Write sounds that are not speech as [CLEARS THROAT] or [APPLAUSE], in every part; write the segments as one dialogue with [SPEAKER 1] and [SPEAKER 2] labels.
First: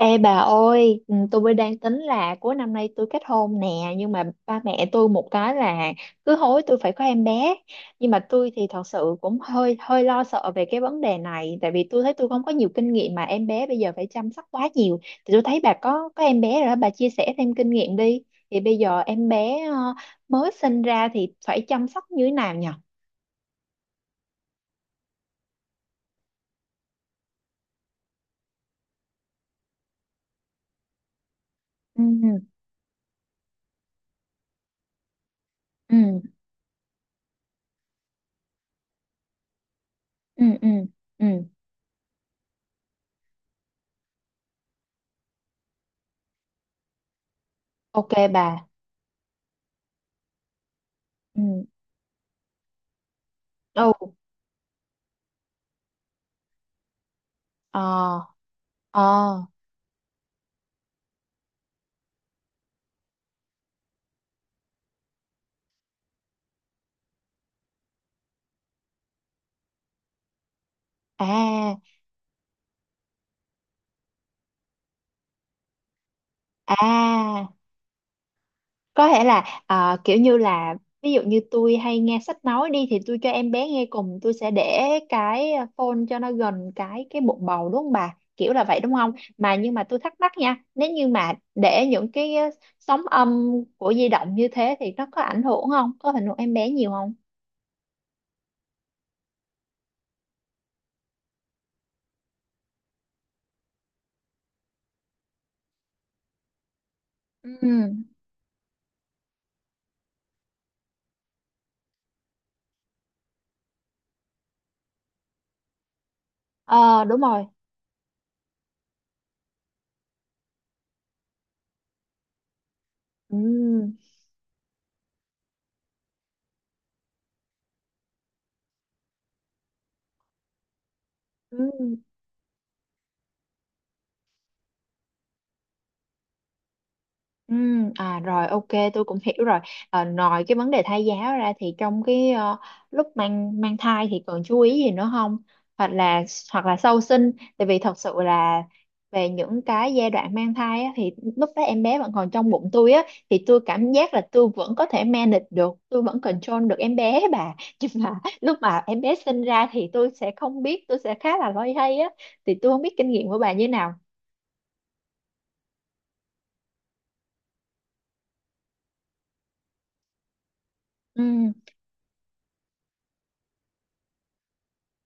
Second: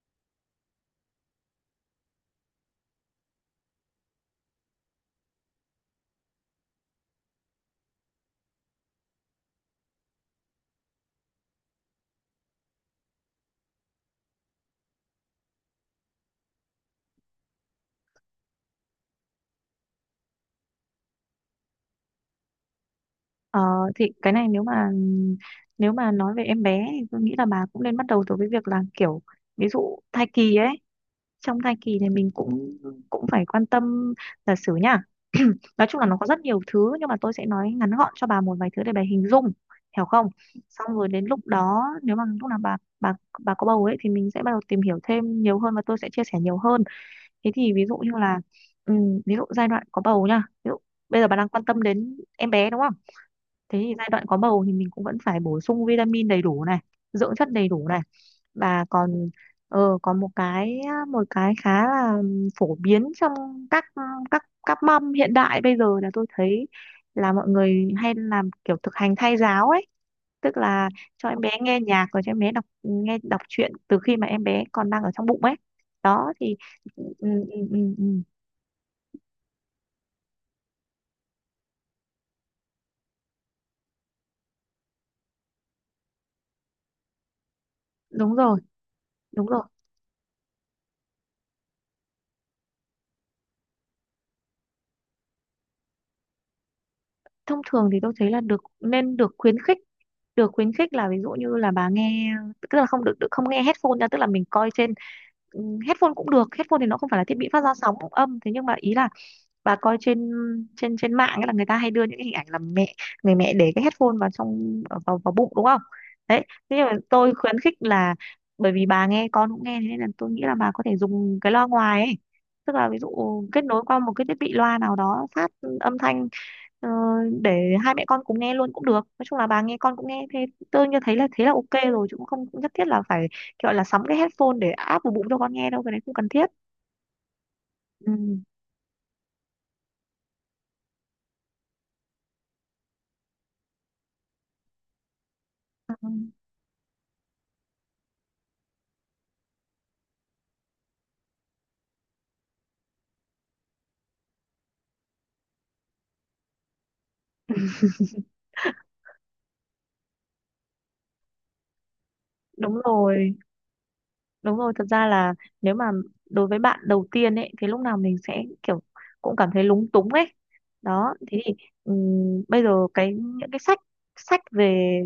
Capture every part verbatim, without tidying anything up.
[SPEAKER 1] Ê bà ơi, ừ, tôi mới đang tính là cuối năm nay tôi kết hôn nè, nhưng mà ba mẹ tôi một cái là cứ hối tôi phải có em bé. Nhưng mà tôi thì thật sự cũng hơi hơi lo sợ về cái vấn đề này, tại vì tôi thấy tôi không có nhiều kinh nghiệm mà em bé bây giờ phải chăm sóc quá nhiều. Thì tôi thấy bà có có em bé rồi, đó, bà chia sẻ thêm kinh nghiệm đi. Thì bây giờ em bé ờ, mới sinh ra thì phải chăm sóc như thế nào nhỉ?
[SPEAKER 2] Ờ, thì cái này nếu mà nếu mà nói về em bé thì tôi nghĩ là bà cũng nên bắt đầu từ cái việc là kiểu ví dụ thai kỳ ấy. Trong thai kỳ
[SPEAKER 1] Ừ,
[SPEAKER 2] thì mình cũng cũng phải quan tâm là xử nhá. [CLEARS THROAT] Nói chung là nó
[SPEAKER 1] ừ,
[SPEAKER 2] có rất nhiều thứ nhưng mà tôi sẽ nói ngắn gọn cho bà một vài thứ để bà hình dung, hiểu không.
[SPEAKER 1] ừ, ừ,
[SPEAKER 2] Xong rồi đến
[SPEAKER 1] ừ,
[SPEAKER 2] lúc đó nếu mà lúc nào bà bà bà có bầu ấy thì mình sẽ bắt đầu tìm hiểu thêm nhiều hơn và tôi sẽ chia sẻ nhiều hơn. Thế thì ví dụ như
[SPEAKER 1] ok
[SPEAKER 2] là
[SPEAKER 1] bà.
[SPEAKER 2] ừm, ví dụ giai đoạn có bầu nha, ví dụ bây giờ bà
[SPEAKER 1] Ừ,
[SPEAKER 2] đang quan tâm đến em bé đúng không. Thế
[SPEAKER 1] ừ,
[SPEAKER 2] thì giai đoạn có bầu thì mình cũng vẫn phải bổ sung vitamin đầy đủ này, dưỡng chất đầy đủ này,
[SPEAKER 1] ờ,
[SPEAKER 2] và còn
[SPEAKER 1] ờ.
[SPEAKER 2] ờ, còn một cái, một cái khá là phổ biến trong các các các mâm hiện đại bây giờ là tôi thấy là mọi người hay làm kiểu thực hành thai giáo ấy. Tức là cho em bé
[SPEAKER 1] À,
[SPEAKER 2] nghe nhạc rồi cho em bé đọc nghe đọc truyện từ khi mà em bé còn đang ở trong bụng ấy đó. Thì ừ, ừ,
[SPEAKER 1] à,
[SPEAKER 2] ừ, ừ, ừ,
[SPEAKER 1] có thể là ờ, kiểu như là ví dụ như tôi hay nghe sách nói đi thì tôi cho em bé nghe cùng tôi sẽ để cái ờ, phone cho nó gần cái cái bụng bầu đúng không bà?
[SPEAKER 2] đúng
[SPEAKER 1] Kiểu
[SPEAKER 2] rồi,
[SPEAKER 1] là vậy đúng không?
[SPEAKER 2] đúng
[SPEAKER 1] Mà
[SPEAKER 2] rồi.
[SPEAKER 1] nhưng mà tôi thắc mắc nha, nếu như mà để những cái ờ, sóng âm của di động như thế thì nó có ảnh hưởng không? Có ảnh hưởng em bé nhiều không?
[SPEAKER 2] Thông thường thì tôi thấy là được, nên được khuyến khích, được khuyến khích là ví dụ như là bà nghe, tức là không được, được không nghe headphone ra, tức là mình coi trên ừm, headphone cũng được. Headphone thì nó không phải là thiết bị
[SPEAKER 1] Ừ,
[SPEAKER 2] phát ra sóng âm, thế nhưng mà ý là bà coi trên trên trên mạng ấy là người ta hay đưa những cái hình ảnh là mẹ, người mẹ để cái headphone vào trong ở vào vào bụng đúng không. Đấy, thế nhưng mà
[SPEAKER 1] ờ đúng
[SPEAKER 2] tôi
[SPEAKER 1] rồi.
[SPEAKER 2] khuyến khích là bởi vì bà nghe con cũng nghe, thế nên là tôi nghĩ là bà có thể dùng cái loa ngoài ấy. Tức là ví dụ
[SPEAKER 1] Ừ.
[SPEAKER 2] kết nối qua một cái thiết bị loa nào đó phát âm thanh Ờ, để hai mẹ con cùng nghe luôn cũng được. Nói chung là bà nghe con cũng nghe, thế tôi như thấy là thế là ok
[SPEAKER 1] Ừ.
[SPEAKER 2] rồi, chứ cũng không cũng nhất thiết là phải kiểu gọi là sắm cái headphone để áp vào bụng cho con nghe đâu, cái này không cần thiết.
[SPEAKER 1] Ừ,
[SPEAKER 2] Ừ,
[SPEAKER 1] à rồi ok, tôi cũng hiểu rồi. À, ngoài cái vấn đề thai giáo ra thì trong cái ờ, lúc mang mang thai thì còn chú ý gì nữa không, hoặc là hoặc là sau sinh, tại vì thật sự là về những cái giai đoạn mang thai á, thì lúc đó em bé vẫn còn trong bụng tôi á, thì tôi cảm giác là tôi vẫn có thể manage được, tôi vẫn control được em bé bà [LAUGHS] nhưng mà lúc mà em bé sinh ra thì tôi sẽ không biết, tôi sẽ khá là loay hoay á, thì tôi
[SPEAKER 2] đúng
[SPEAKER 1] không biết kinh nghiệm
[SPEAKER 2] rồi.
[SPEAKER 1] của bà như thế nào.
[SPEAKER 2] Đúng rồi, thật ra là nếu mà đối với bạn đầu tiên ấy thì lúc nào mình sẽ kiểu cũng cảm thấy lúng túng ấy. Đó,
[SPEAKER 1] Ừ,
[SPEAKER 2] thế thì ừm, bây giờ cái những cái sách, sách về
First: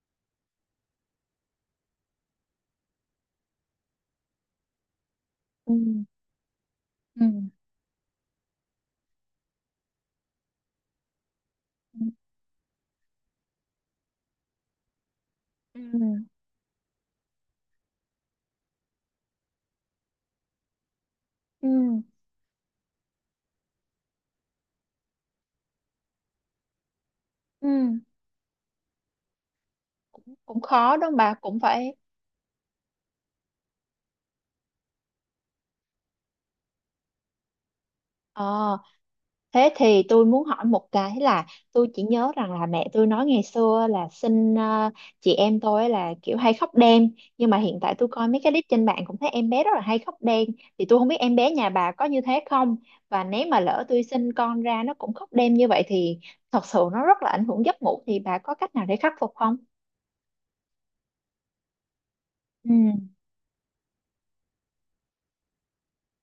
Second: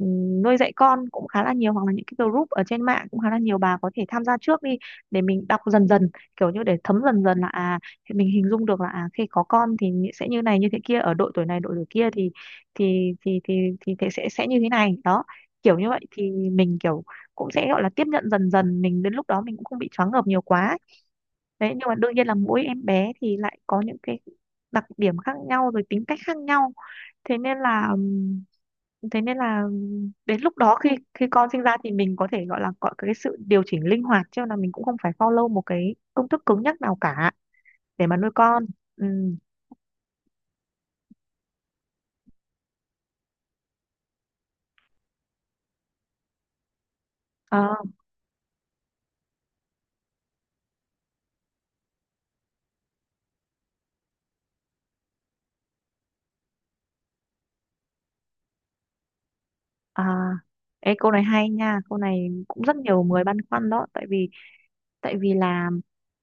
[SPEAKER 2] ừm, nuôi dạy con cũng khá là nhiều, hoặc là những cái group ở trên mạng cũng khá là nhiều, bà có thể tham gia trước đi để mình đọc
[SPEAKER 1] ừ,
[SPEAKER 2] dần dần, kiểu như để thấm dần
[SPEAKER 1] ừ,
[SPEAKER 2] dần, là à thì mình hình dung được là à khi có con thì sẽ như này như thế kia, ở độ tuổi này độ tuổi kia
[SPEAKER 1] ừ.
[SPEAKER 2] thì thì thì thì thì, thì sẽ sẽ như thế này. Đó, kiểu
[SPEAKER 1] Ừ.
[SPEAKER 2] như vậy thì mình kiểu cũng sẽ gọi là tiếp nhận dần dần, mình đến lúc đó mình cũng không bị choáng ngợp nhiều quá ấy.
[SPEAKER 1] Ừ,
[SPEAKER 2] Đấy, nhưng mà đương nhiên là mỗi em bé thì lại có những cái đặc điểm khác nhau, rồi tính cách khác nhau, thế nên
[SPEAKER 1] ừ,
[SPEAKER 2] là ừm, thế nên là ừm, đến lúc
[SPEAKER 1] cũng
[SPEAKER 2] đó khi
[SPEAKER 1] khó đó
[SPEAKER 2] khi
[SPEAKER 1] bà,
[SPEAKER 2] con sinh
[SPEAKER 1] cũng
[SPEAKER 2] ra thì
[SPEAKER 1] phải.
[SPEAKER 2] mình có thể gọi là có cái sự điều chỉnh linh hoạt chứ là mình cũng không phải follow một cái công thức cứng nhắc nào cả để mà nuôi con.
[SPEAKER 1] Ờ,
[SPEAKER 2] Ừm,
[SPEAKER 1] thế thì tôi muốn hỏi một cái là tôi chỉ nhớ rằng là mẹ tôi nói ngày xưa là sinh ờ, chị em tôi là kiểu hay khóc đêm, nhưng mà
[SPEAKER 2] ờ,
[SPEAKER 1] hiện tại tôi coi mấy cái clip trên mạng cũng thấy em bé rất là hay khóc đêm, thì tôi không biết em bé nhà bà có như thế không, và nếu mà lỡ tôi sinh con ra nó cũng khóc đêm như vậy thì thật sự nó rất là ảnh hưởng giấc ngủ, thì bà có cách nào để khắc phục không?
[SPEAKER 2] à, Ê, câu này hay nha, câu này cũng
[SPEAKER 1] Ừ.
[SPEAKER 2] rất nhiều người băn khoăn đó. Tại vì tại vì là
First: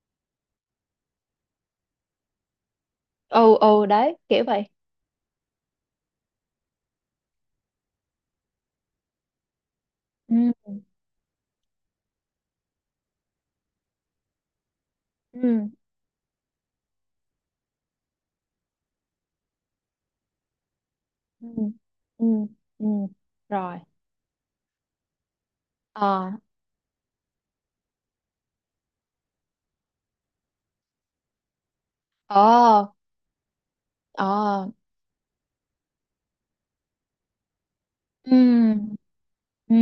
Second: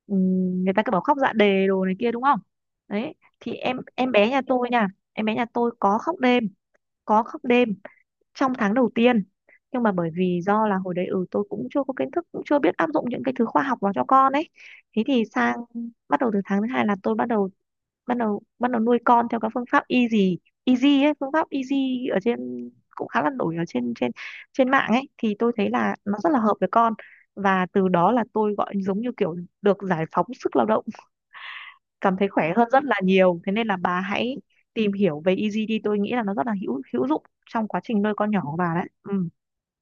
[SPEAKER 2] ừm, người ta cứ bảo khóc dạ đề đồ này kia đúng không. Đấy, thì
[SPEAKER 1] Ừ,
[SPEAKER 2] em
[SPEAKER 1] ừ,
[SPEAKER 2] em
[SPEAKER 1] đấy
[SPEAKER 2] bé nhà
[SPEAKER 1] kiểu vậy.
[SPEAKER 2] tôi nha, em bé nhà tôi có khóc đêm, có khóc đêm trong tháng đầu tiên. Nhưng mà bởi vì
[SPEAKER 1] Ừ,
[SPEAKER 2] do là hồi đấy ừ tôi cũng chưa có kiến thức, cũng chưa biết áp dụng những cái thứ khoa học vào cho con ấy. Thế thì sang,
[SPEAKER 1] ừ,
[SPEAKER 2] bắt đầu từ tháng thứ hai là tôi bắt đầu bắt đầu bắt đầu nuôi con theo các phương pháp easy. Easy ấy, phương pháp
[SPEAKER 1] ừ,
[SPEAKER 2] easy ở
[SPEAKER 1] ừ,
[SPEAKER 2] trên
[SPEAKER 1] ừ,
[SPEAKER 2] cũng khá là nổi ở
[SPEAKER 1] rồi,
[SPEAKER 2] trên trên trên mạng ấy, thì tôi thấy là nó rất
[SPEAKER 1] ờ,
[SPEAKER 2] là hợp với con. Và từ đó là tôi gọi giống như kiểu được giải phóng sức lao động, cảm thấy khỏe hơn rất
[SPEAKER 1] ờ,
[SPEAKER 2] là nhiều, thế nên là bà hãy
[SPEAKER 1] ờ,
[SPEAKER 2] tìm hiểu về easy đi, tôi nghĩ là nó rất là hữu hữu dụng trong quá trình nuôi con nhỏ của bà đấy.
[SPEAKER 1] ừ,
[SPEAKER 2] Ừ,
[SPEAKER 1] ừ,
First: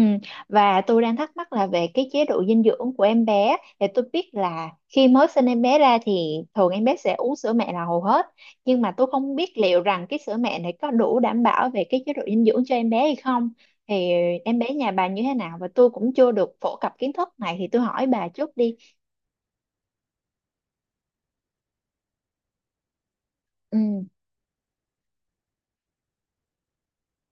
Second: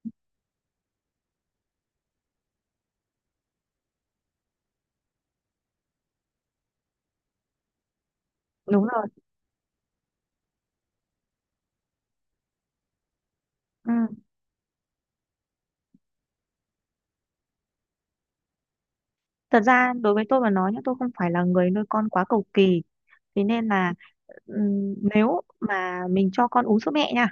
[SPEAKER 1] và tôi đang thắc mắc là về cái chế độ dinh dưỡng của em bé. Thì tôi biết là khi mới sinh em bé ra thì thường em bé sẽ uống sữa mẹ là hầu hết, nhưng
[SPEAKER 2] đúng
[SPEAKER 1] mà
[SPEAKER 2] rồi.
[SPEAKER 1] tôi không biết liệu rằng cái sữa mẹ này có đủ đảm bảo về cái chế độ dinh dưỡng cho em bé hay không, thì
[SPEAKER 2] Ừ.
[SPEAKER 1] em bé nhà bà như thế nào, và tôi cũng chưa được phổ cập kiến thức này thì tôi hỏi bà trước đi.
[SPEAKER 2] Thật ra đối với tôi mà nói nhá, tôi không phải là người nuôi con quá cầu kỳ, thế nên
[SPEAKER 1] Ừ,
[SPEAKER 2] là ừm, nếu mà mình cho con uống sữa mẹ nha,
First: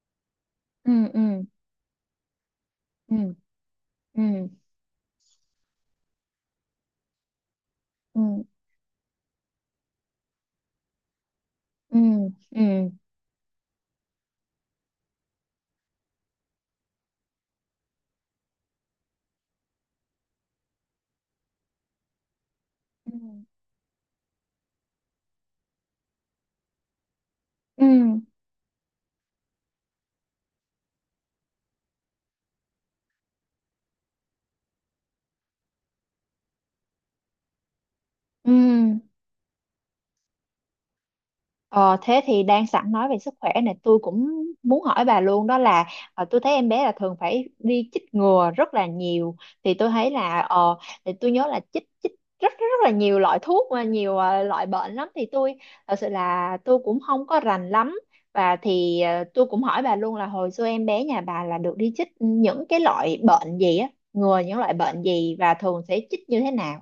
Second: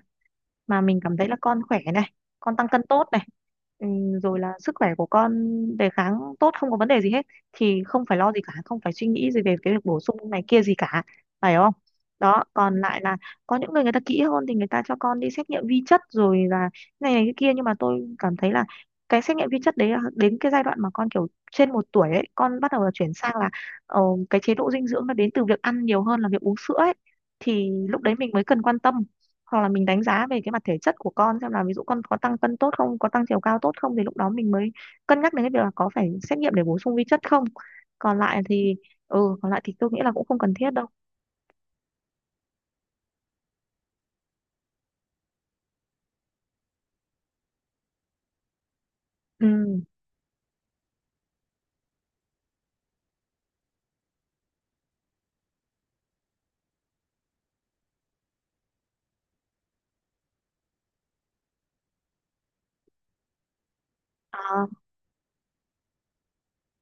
[SPEAKER 2] mà
[SPEAKER 1] ừ,
[SPEAKER 2] mình cảm
[SPEAKER 1] ừ,
[SPEAKER 2] thấy là con khỏe này, con tăng cân tốt này,
[SPEAKER 1] ừ,
[SPEAKER 2] ừ, rồi
[SPEAKER 1] ừ,
[SPEAKER 2] là sức khỏe của con, đề kháng tốt, không có vấn đề gì hết, thì không phải
[SPEAKER 1] ừ,
[SPEAKER 2] lo gì cả, không phải suy nghĩ gì về cái việc bổ sung này kia gì cả, phải không.
[SPEAKER 1] ừ,
[SPEAKER 2] Đó, còn
[SPEAKER 1] ừ,
[SPEAKER 2] lại là có những người người ta kỹ hơn thì người ta cho con đi xét nghiệm vi chất, rồi là này này cái kia. Nhưng mà tôi cảm thấy là cái xét nghiệm vi chất đấy là đến cái giai đoạn mà con kiểu trên một tuổi ấy, con bắt đầu là chuyển
[SPEAKER 1] ừ,
[SPEAKER 2] sang là ờ, cái chế độ dinh dưỡng nó đến từ việc ăn nhiều hơn là việc uống sữa ấy, thì lúc đấy
[SPEAKER 1] ừ,
[SPEAKER 2] mình mới cần quan tâm. Hoặc là mình đánh giá về cái mặt thể chất của con xem là ví dụ con có tăng cân tốt không, có tăng chiều cao tốt không, thì lúc đó mình mới cân nhắc đến cái việc là có phải xét nghiệm để bổ sung vi chất không. Còn lại
[SPEAKER 1] ừ.
[SPEAKER 2] thì ừ còn lại thì tôi nghĩ là cũng không cần thiết đâu.
[SPEAKER 1] Ờ, thế thì đang sẵn nói về sức khỏe này, tôi cũng muốn hỏi bà luôn đó là ờ, tôi thấy em bé là thường phải đi chích ngừa rất là nhiều. Thì
[SPEAKER 2] Ừ
[SPEAKER 1] tôi thấy là ờ, thì tôi nhớ là chích chích rất rất là nhiều loại thuốc và nhiều ờ, loại bệnh lắm, thì tôi thật sự là tôi cũng không có rành lắm, và thì ờ, tôi cũng hỏi bà luôn là hồi xưa em bé nhà bà là được đi chích những cái loại bệnh gì á, ngừa những
[SPEAKER 2] à,
[SPEAKER 1] loại bệnh gì và thường sẽ chích như thế nào.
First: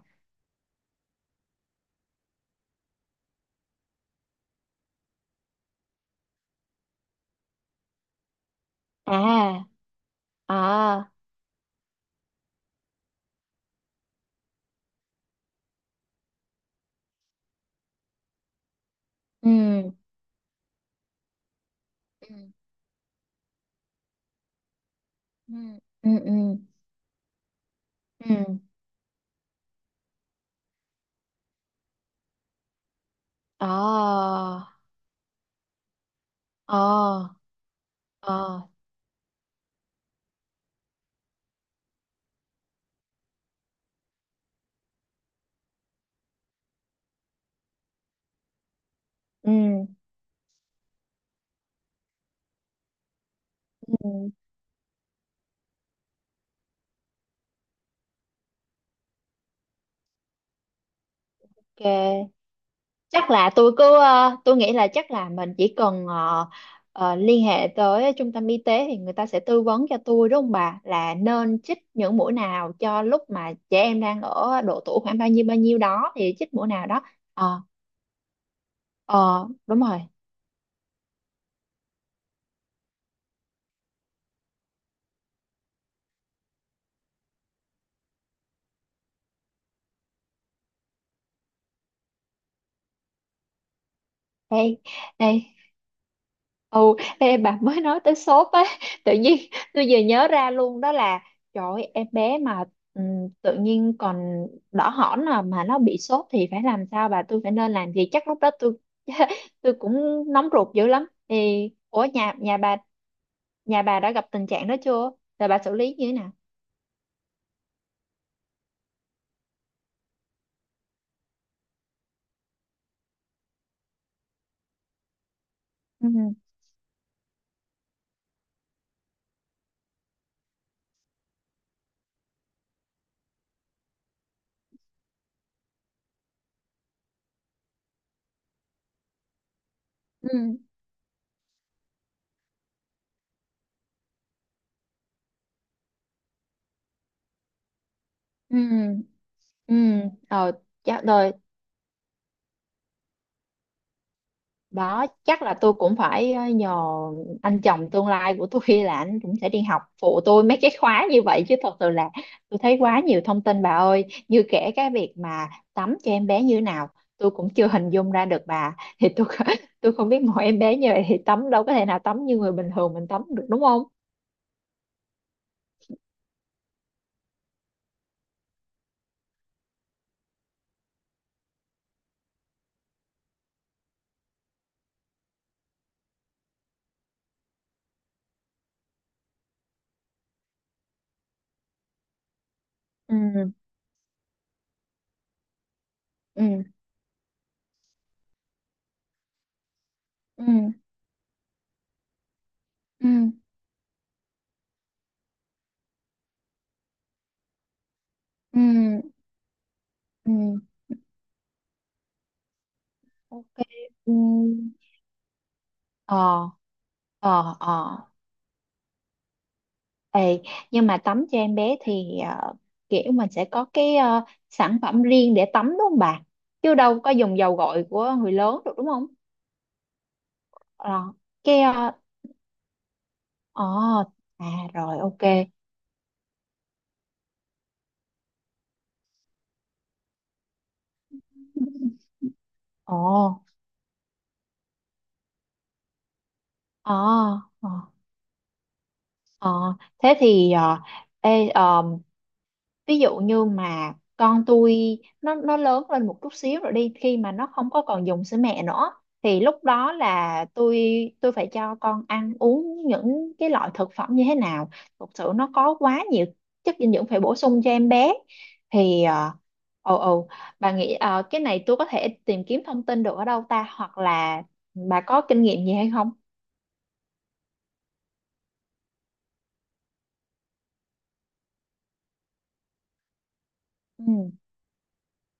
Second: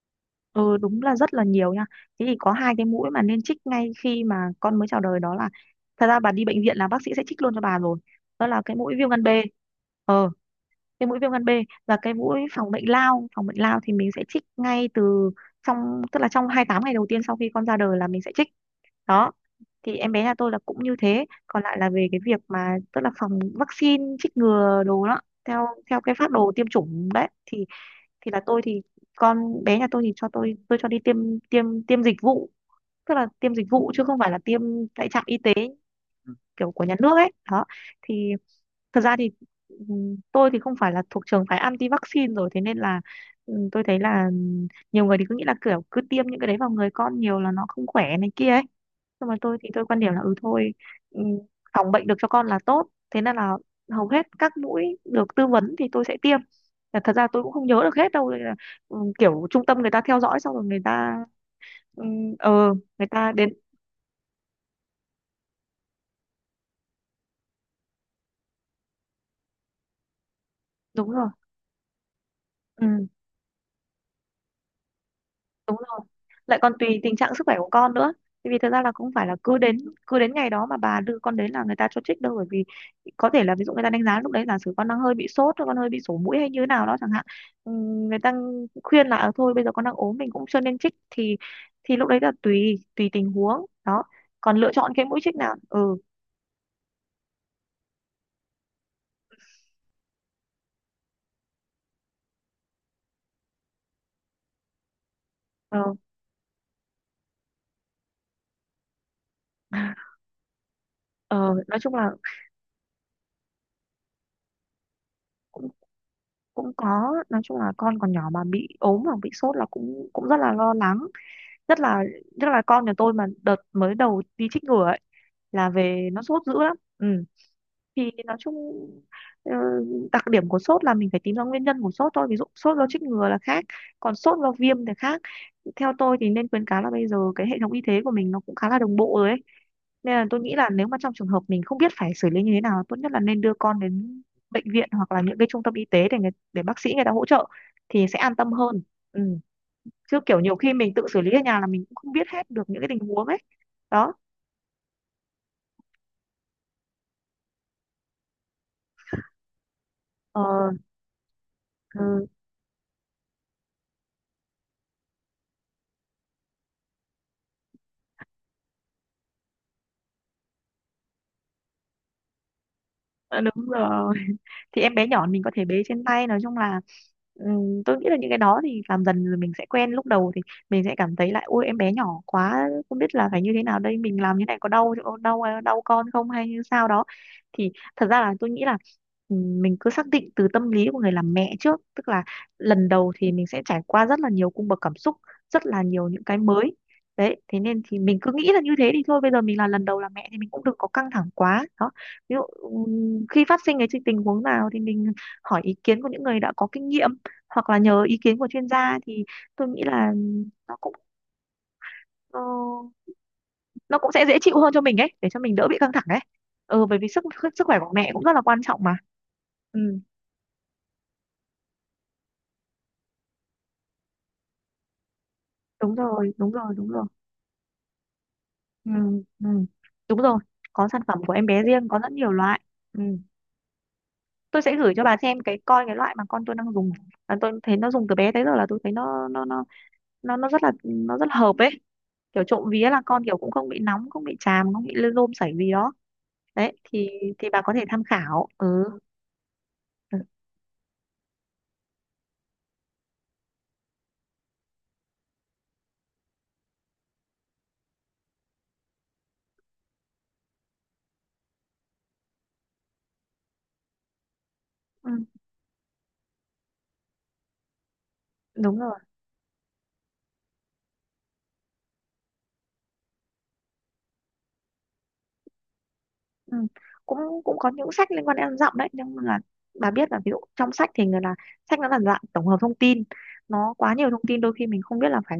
[SPEAKER 2] ừ đúng là rất là nhiều nha. Thế thì có hai cái mũi mà nên chích ngay khi mà con mới chào đời, đó là, thật ra bà đi bệnh viện là bác sĩ sẽ chích luôn cho bà rồi, đó là cái mũi viêm gan B.
[SPEAKER 1] À,
[SPEAKER 2] Ờ, cái
[SPEAKER 1] à,
[SPEAKER 2] mũi viêm gan B và cái mũi phòng bệnh lao. Phòng bệnh lao thì mình sẽ trích ngay từ trong, tức là trong hai mươi tám ngày đầu tiên sau khi con ra đời là mình sẽ trích. Đó,
[SPEAKER 1] ừ,
[SPEAKER 2] thì em bé nhà tôi là cũng như thế. Còn lại là về cái việc mà tức là phòng vaccine chích ngừa đồ đó,
[SPEAKER 1] ừ,
[SPEAKER 2] theo theo
[SPEAKER 1] ừ,
[SPEAKER 2] cái phác
[SPEAKER 1] ừ,
[SPEAKER 2] đồ tiêm chủng đấy thì thì là
[SPEAKER 1] ừ,
[SPEAKER 2] tôi thì con bé nhà tôi thì cho tôi tôi cho đi tiêm, tiêm tiêm dịch vụ, tức là tiêm dịch
[SPEAKER 1] ờ,
[SPEAKER 2] vụ chứ không phải là tiêm tại trạm y tế kiểu của nhà nước ấy
[SPEAKER 1] ờ,
[SPEAKER 2] đó thì.
[SPEAKER 1] ờ,
[SPEAKER 2] Thật ra thì ừm, tôi thì không phải là thuộc trường phái anti-vaccine rồi, thế nên là ừm, tôi thấy là ừm, nhiều người thì cứ nghĩ là kiểu cứ tiêm những cái đấy vào người con nhiều là nó không khỏe này kia ấy. Nhưng mà
[SPEAKER 1] ừ,
[SPEAKER 2] tôi thì tôi quan điểm là ừ thôi, ừm, phòng bệnh được cho con là tốt, thế nên là hầu hết
[SPEAKER 1] ừ.
[SPEAKER 2] các mũi được tư vấn thì tôi sẽ tiêm. Và thật ra tôi cũng không nhớ được hết đâu nên là, ừm, kiểu trung tâm người ta theo dõi xong rồi người ta
[SPEAKER 1] Ok,
[SPEAKER 2] ừm, ờ người ta
[SPEAKER 1] chắc là
[SPEAKER 2] đến.
[SPEAKER 1] tôi cứ ờ, tôi nghĩ là chắc là mình chỉ cần ờ, ờ, liên hệ tới trung tâm y tế thì người ta sẽ tư vấn cho tôi đúng không bà,
[SPEAKER 2] Đúng
[SPEAKER 1] là
[SPEAKER 2] rồi,
[SPEAKER 1] nên chích những mũi nào cho lúc mà trẻ em đang ở độ tuổi khoảng bao nhiêu bao
[SPEAKER 2] đúng
[SPEAKER 1] nhiêu
[SPEAKER 2] rồi,
[SPEAKER 1] đó thì chích
[SPEAKER 2] lại
[SPEAKER 1] mũi
[SPEAKER 2] còn
[SPEAKER 1] nào
[SPEAKER 2] tùy
[SPEAKER 1] đó.
[SPEAKER 2] tình trạng sức khỏe
[SPEAKER 1] Ờ,
[SPEAKER 2] của con nữa. Tại vì thật ra là cũng phải là
[SPEAKER 1] ờ,
[SPEAKER 2] cứ đến
[SPEAKER 1] đúng rồi.
[SPEAKER 2] cứ đến ngày đó mà bà đưa con đến là người ta cho trích đâu, bởi vì có thể là ví dụ người ta đánh giá lúc đấy giả sử con đang hơi bị sốt hoặc con hơi bị sổ mũi hay như thế nào đó chẳng hạn. Ừm, người ta khuyên là "Ờ, thôi bây giờ con đang ốm mình cũng chưa nên trích", thì thì lúc đấy là tùy tùy tình huống đó, còn
[SPEAKER 1] Ê,
[SPEAKER 2] lựa chọn cái mũi
[SPEAKER 1] ê,
[SPEAKER 2] trích nào ừ
[SPEAKER 1] ồ, ê bà mới nói tới sốt á, tự nhiên tôi vừa nhớ ra luôn đó là trời ơi, em bé mà ừm, tự nhiên còn đỏ hỏn à, mà nó
[SPEAKER 2] ờ.
[SPEAKER 1] bị sốt thì phải làm sao bà, tôi phải nên làm gì, chắc lúc đó tôi [LAUGHS] tôi
[SPEAKER 2] [LAUGHS]
[SPEAKER 1] cũng nóng ruột dữ lắm.
[SPEAKER 2] ờ,
[SPEAKER 1] Thì
[SPEAKER 2] nói chung
[SPEAKER 1] ủa
[SPEAKER 2] là
[SPEAKER 1] nhà nhà bà nhà bà đã gặp tình trạng đó chưa, rồi bà
[SPEAKER 2] cũng
[SPEAKER 1] xử lý như thế nào?
[SPEAKER 2] cũng có, nói chung là con còn nhỏ mà bị ốm hoặc bị sốt là cũng cũng rất là lo lắng, nhất là, nhất là con nhà tôi mà đợt mới đầu đi chích ngừa ấy là
[SPEAKER 1] Ừ.
[SPEAKER 2] về nó sốt dữ lắm ừ. Thì nói chung ờ, đặc điểm của sốt là mình phải tìm ra nguyên nhân của sốt thôi. Ví dụ sốt do chích ngừa là khác, còn sốt do viêm thì khác. Theo tôi thì nên khuyến cáo là bây giờ cái hệ thống y tế của mình nó cũng khá là đồng bộ rồi ấy, nên là
[SPEAKER 1] Ừ,
[SPEAKER 2] tôi nghĩ là nếu mà trong trường hợp mình không biết phải xử lý như thế nào, tốt nhất là nên đưa con đến bệnh viện hoặc là những cái trung tâm y tế để người, để bác sĩ người ta hỗ trợ thì sẽ an tâm
[SPEAKER 1] ừ,
[SPEAKER 2] hơn. Ừ,
[SPEAKER 1] ừ,
[SPEAKER 2] chứ kiểu
[SPEAKER 1] ờ,
[SPEAKER 2] nhiều khi mình tự
[SPEAKER 1] chắc
[SPEAKER 2] xử lý
[SPEAKER 1] rồi.
[SPEAKER 2] ở nhà là mình cũng không biết hết được những cái tình huống ấy. Đó.
[SPEAKER 1] Đó, chắc là tôi cũng phải ờ, nhờ anh chồng tương lai của tôi [LAUGHS] là anh cũng sẽ đi học phụ tôi mấy
[SPEAKER 2] Ờ.
[SPEAKER 1] cái khóa như vậy, chứ thật sự là
[SPEAKER 2] Ừ.
[SPEAKER 1] tôi thấy quá nhiều thông tin bà ơi, như kể cái việc mà tắm cho em bé như thế nào tôi cũng chưa hình dung ra được bà, thì tôi [LAUGHS] tôi không biết mỗi em bé như vậy thì tắm đâu có thể nào tắm như người bình thường mình tắm
[SPEAKER 2] Ờ,
[SPEAKER 1] được đúng
[SPEAKER 2] đúng
[SPEAKER 1] không.
[SPEAKER 2] rồi. [LAUGHS] thì em bé nhỏ mình có thể bế trên tay, nói chung là ừm, tôi nghĩ là những cái đó thì làm dần rồi mình sẽ quen. Lúc đầu thì mình sẽ cảm thấy lại ôi em bé nhỏ quá không biết là phải như thế nào đây, mình làm như này có đau đau đau con không hay như sao đó. Thì thật ra là tôi nghĩ là ừm, mình cứ xác định từ tâm lý của người làm mẹ trước, tức là lần đầu thì mình
[SPEAKER 1] Ừ,
[SPEAKER 2] sẽ trải qua rất là nhiều cung bậc cảm xúc, rất là nhiều những cái
[SPEAKER 1] ừ,
[SPEAKER 2] mới. Đấy, thế nên thì mình cứ nghĩ là như thế, thì thôi bây giờ mình là lần đầu làm mẹ thì
[SPEAKER 1] ừ,
[SPEAKER 2] mình cũng đừng có căng thẳng quá. Đó, ví dụ ừm,
[SPEAKER 1] ừ,
[SPEAKER 2] khi phát sinh cái chi- tình huống nào thì mình hỏi ý kiến của những người đã có kinh nghiệm, hoặc là nhờ ý kiến của
[SPEAKER 1] ừ,
[SPEAKER 2] chuyên gia thì tôi nghĩ là
[SPEAKER 1] ừ,
[SPEAKER 2] nó cũng ờ,
[SPEAKER 1] ok,
[SPEAKER 2] nó cũng
[SPEAKER 1] ừ.
[SPEAKER 2] sẽ dễ chịu hơn cho mình ấy, để cho mình đỡ bị căng thẳng ấy.
[SPEAKER 1] Ờ,
[SPEAKER 2] Ừ, bởi vì sức
[SPEAKER 1] ờ,
[SPEAKER 2] sức
[SPEAKER 1] ờ.
[SPEAKER 2] khỏe của mẹ cũng rất là quan trọng mà. Ừ,
[SPEAKER 1] Ê, nhưng mà tắm cho em bé thì ờ, kiểu mình sẽ có cái ờ, sản phẩm riêng để tắm đúng
[SPEAKER 2] đúng
[SPEAKER 1] không bà?
[SPEAKER 2] rồi, đúng rồi,
[SPEAKER 1] Chứ
[SPEAKER 2] đúng
[SPEAKER 1] đâu
[SPEAKER 2] rồi.
[SPEAKER 1] có dùng dầu gội của người lớn được đúng
[SPEAKER 2] Ừ,
[SPEAKER 1] không?
[SPEAKER 2] ừ. Đúng rồi, có sản
[SPEAKER 1] Ờ,
[SPEAKER 2] phẩm của em
[SPEAKER 1] cái
[SPEAKER 2] bé riêng,
[SPEAKER 1] ờ,
[SPEAKER 2] có rất nhiều loại. Ừ.
[SPEAKER 1] ờ, à
[SPEAKER 2] Tôi sẽ gửi
[SPEAKER 1] rồi
[SPEAKER 2] cho bà
[SPEAKER 1] ok.
[SPEAKER 2] xem cái, coi cái loại mà con tôi đang dùng. À, tôi thấy nó dùng từ bé tới giờ là tôi thấy nó nó nó nó nó rất là nó rất là hợp ấy, kiểu trộm vía là con
[SPEAKER 1] Ồ,
[SPEAKER 2] kiểu cũng không bị nóng, không bị chàm, không bị lôm sẩy gì đó. Đấy
[SPEAKER 1] ờ,
[SPEAKER 2] thì thì bà
[SPEAKER 1] ờ,
[SPEAKER 2] có thể tham khảo. Ừ,
[SPEAKER 1] ờ. Thế
[SPEAKER 2] ừ.
[SPEAKER 1] thì ờ, ê, ờ, ví dụ như mà con tôi nó nó lớn lên một chút xíu rồi đi, khi mà nó không có còn dùng sữa mẹ nữa thì lúc đó là tôi tôi phải cho con ăn uống những cái loại thực phẩm như thế nào,
[SPEAKER 2] Ừ,
[SPEAKER 1] thực sự nó có quá nhiều chất dinh dưỡng phải bổ sung cho em bé,
[SPEAKER 2] đúng rồi.
[SPEAKER 1] thì ờ, ồ, ồ, bà nghĩ ờ, cái này tôi có thể tìm kiếm thông tin được ở đâu ta, hoặc là bà có kinh nghiệm gì hay không?
[SPEAKER 2] Ừ. cũng Cũng có những sách liên quan đến ăn dặm đấy, nhưng mà bà biết là ví dụ trong sách thì người là sách nó là dạng tổng hợp thông tin, nó quá nhiều
[SPEAKER 1] Ừ,
[SPEAKER 2] thông tin, đôi khi mình không biết là phải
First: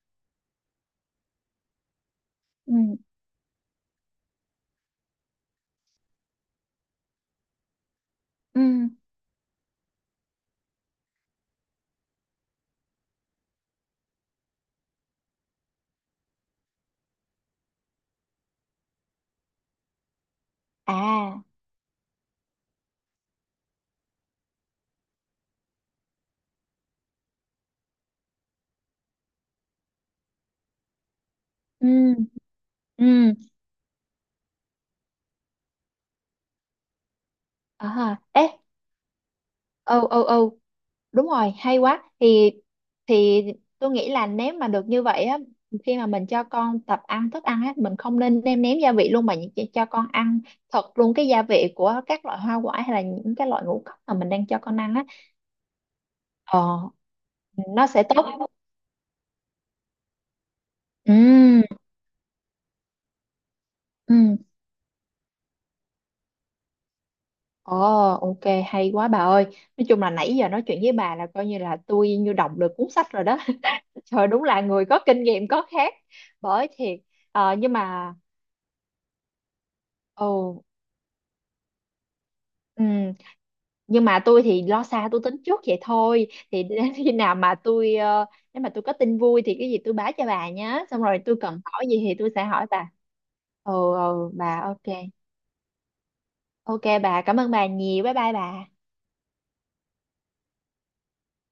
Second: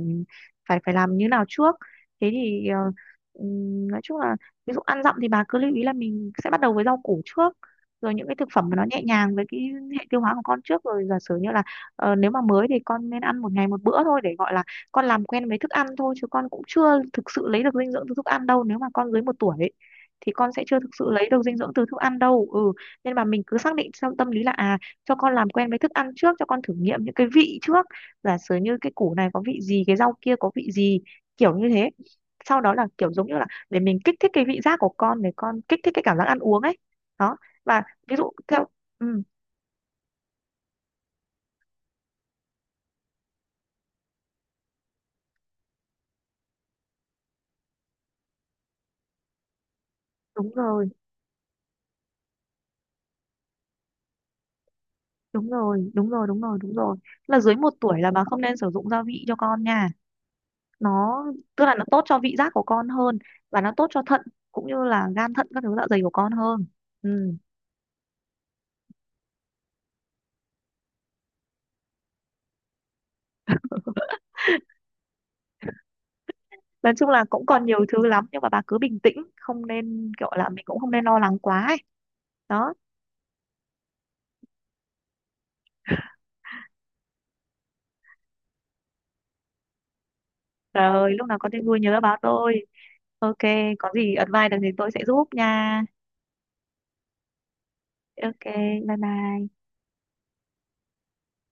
[SPEAKER 2] phải phải làm như nào trước. Thế thì ờ,
[SPEAKER 1] ừ,
[SPEAKER 2] ừm, nói chung là ví dụ ăn dặm thì bà cứ lưu ý là mình sẽ bắt đầu với rau củ trước, rồi những cái thực
[SPEAKER 1] ừ,
[SPEAKER 2] phẩm mà nó nhẹ nhàng với cái hệ tiêu hóa của con trước. Rồi giả sử như là ờ, nếu mà mới thì con nên ăn một ngày một bữa thôi, để gọi là con làm quen với thức ăn thôi, chứ con cũng chưa thực sự lấy được dinh dưỡng từ thức ăn đâu. Nếu mà con dưới một tuổi thì con sẽ chưa thực sự lấy
[SPEAKER 1] à,
[SPEAKER 2] được dinh dưỡng từ thức ăn đâu. Ừ, nên mà mình cứ xác định trong tâm lý là à, cho con làm quen với thức ăn trước, cho con thử nghiệm những cái vị trước, giả sử như cái củ này có vị gì, cái rau kia có vị gì, kiểu như thế.
[SPEAKER 1] ừ,
[SPEAKER 2] Sau đó là kiểu giống như
[SPEAKER 1] ừ,
[SPEAKER 2] là để mình kích thích cái vị giác của con, để con kích thích cái cảm giác ăn uống ấy. Đó. Và
[SPEAKER 1] à,
[SPEAKER 2] ví dụ
[SPEAKER 1] ê,
[SPEAKER 2] theo. Ừ,
[SPEAKER 1] ừ, ừ, ừ, đúng rồi, hay quá. thì thì tôi nghĩ là nếu mà được như vậy á, khi mà mình cho con tập ăn thức ăn á, mình không nên nêm nếm gia vị luôn, mà chỉ cho con ăn
[SPEAKER 2] đúng
[SPEAKER 1] thật
[SPEAKER 2] rồi,
[SPEAKER 1] luôn cái gia vị của các loại hoa quả hay là những cái loại ngũ cốc mà mình đang cho con ăn á.
[SPEAKER 2] đúng rồi, đúng rồi, đúng rồi, đúng
[SPEAKER 1] Ờ,
[SPEAKER 2] rồi, là dưới một
[SPEAKER 1] nó
[SPEAKER 2] tuổi
[SPEAKER 1] sẽ
[SPEAKER 2] là bà không
[SPEAKER 1] tốt.
[SPEAKER 2] nên sử dụng gia vị cho con nha. Nó tức là
[SPEAKER 1] Ừ,
[SPEAKER 2] nó tốt cho vị giác của con hơn, và nó tốt cho thận
[SPEAKER 1] ừ,
[SPEAKER 2] cũng như là gan thận các thứ dạ dày của con hơn. Ừ.
[SPEAKER 1] ờ, ok, hay quá bà ơi, nói chung là nãy giờ nói chuyện với bà là coi như là tôi như đọc được cuốn sách rồi đó. [LAUGHS] Trời, đúng là người có kinh nghiệm có khác, bởi
[SPEAKER 2] Nói
[SPEAKER 1] thiệt.
[SPEAKER 2] chung là cũng
[SPEAKER 1] Ờ,
[SPEAKER 2] còn
[SPEAKER 1] nhưng
[SPEAKER 2] nhiều thứ
[SPEAKER 1] mà,
[SPEAKER 2] lắm nhưng mà bà cứ bình tĩnh, không nên kiểu là
[SPEAKER 1] ừ.
[SPEAKER 2] mình cũng không nên lo lắng quá ấy. Đó.
[SPEAKER 1] Ừ. Nhưng mà tôi thì lo xa tôi tính trước vậy thôi, thì [LAUGHS] đến khi nào mà tôi ờ, nếu mà tôi có tin vui thì cái gì tôi báo cho bà
[SPEAKER 2] Trời
[SPEAKER 1] nhé, xong
[SPEAKER 2] ơi,
[SPEAKER 1] rồi
[SPEAKER 2] lúc
[SPEAKER 1] tôi
[SPEAKER 2] nào có
[SPEAKER 1] cần
[SPEAKER 2] tin vui
[SPEAKER 1] hỏi gì
[SPEAKER 2] nhớ
[SPEAKER 1] thì
[SPEAKER 2] báo
[SPEAKER 1] tôi sẽ
[SPEAKER 2] tôi.
[SPEAKER 1] hỏi bà.
[SPEAKER 2] Ok,
[SPEAKER 1] Ừ,
[SPEAKER 2] có gì
[SPEAKER 1] ừ,
[SPEAKER 2] advice được
[SPEAKER 1] bà
[SPEAKER 2] thì tôi
[SPEAKER 1] ok.
[SPEAKER 2] sẽ giúp nha.
[SPEAKER 1] Ok bà, cảm ơn bà nhiều, bye bye
[SPEAKER 2] Ok,
[SPEAKER 1] bà.
[SPEAKER 2] bye bye.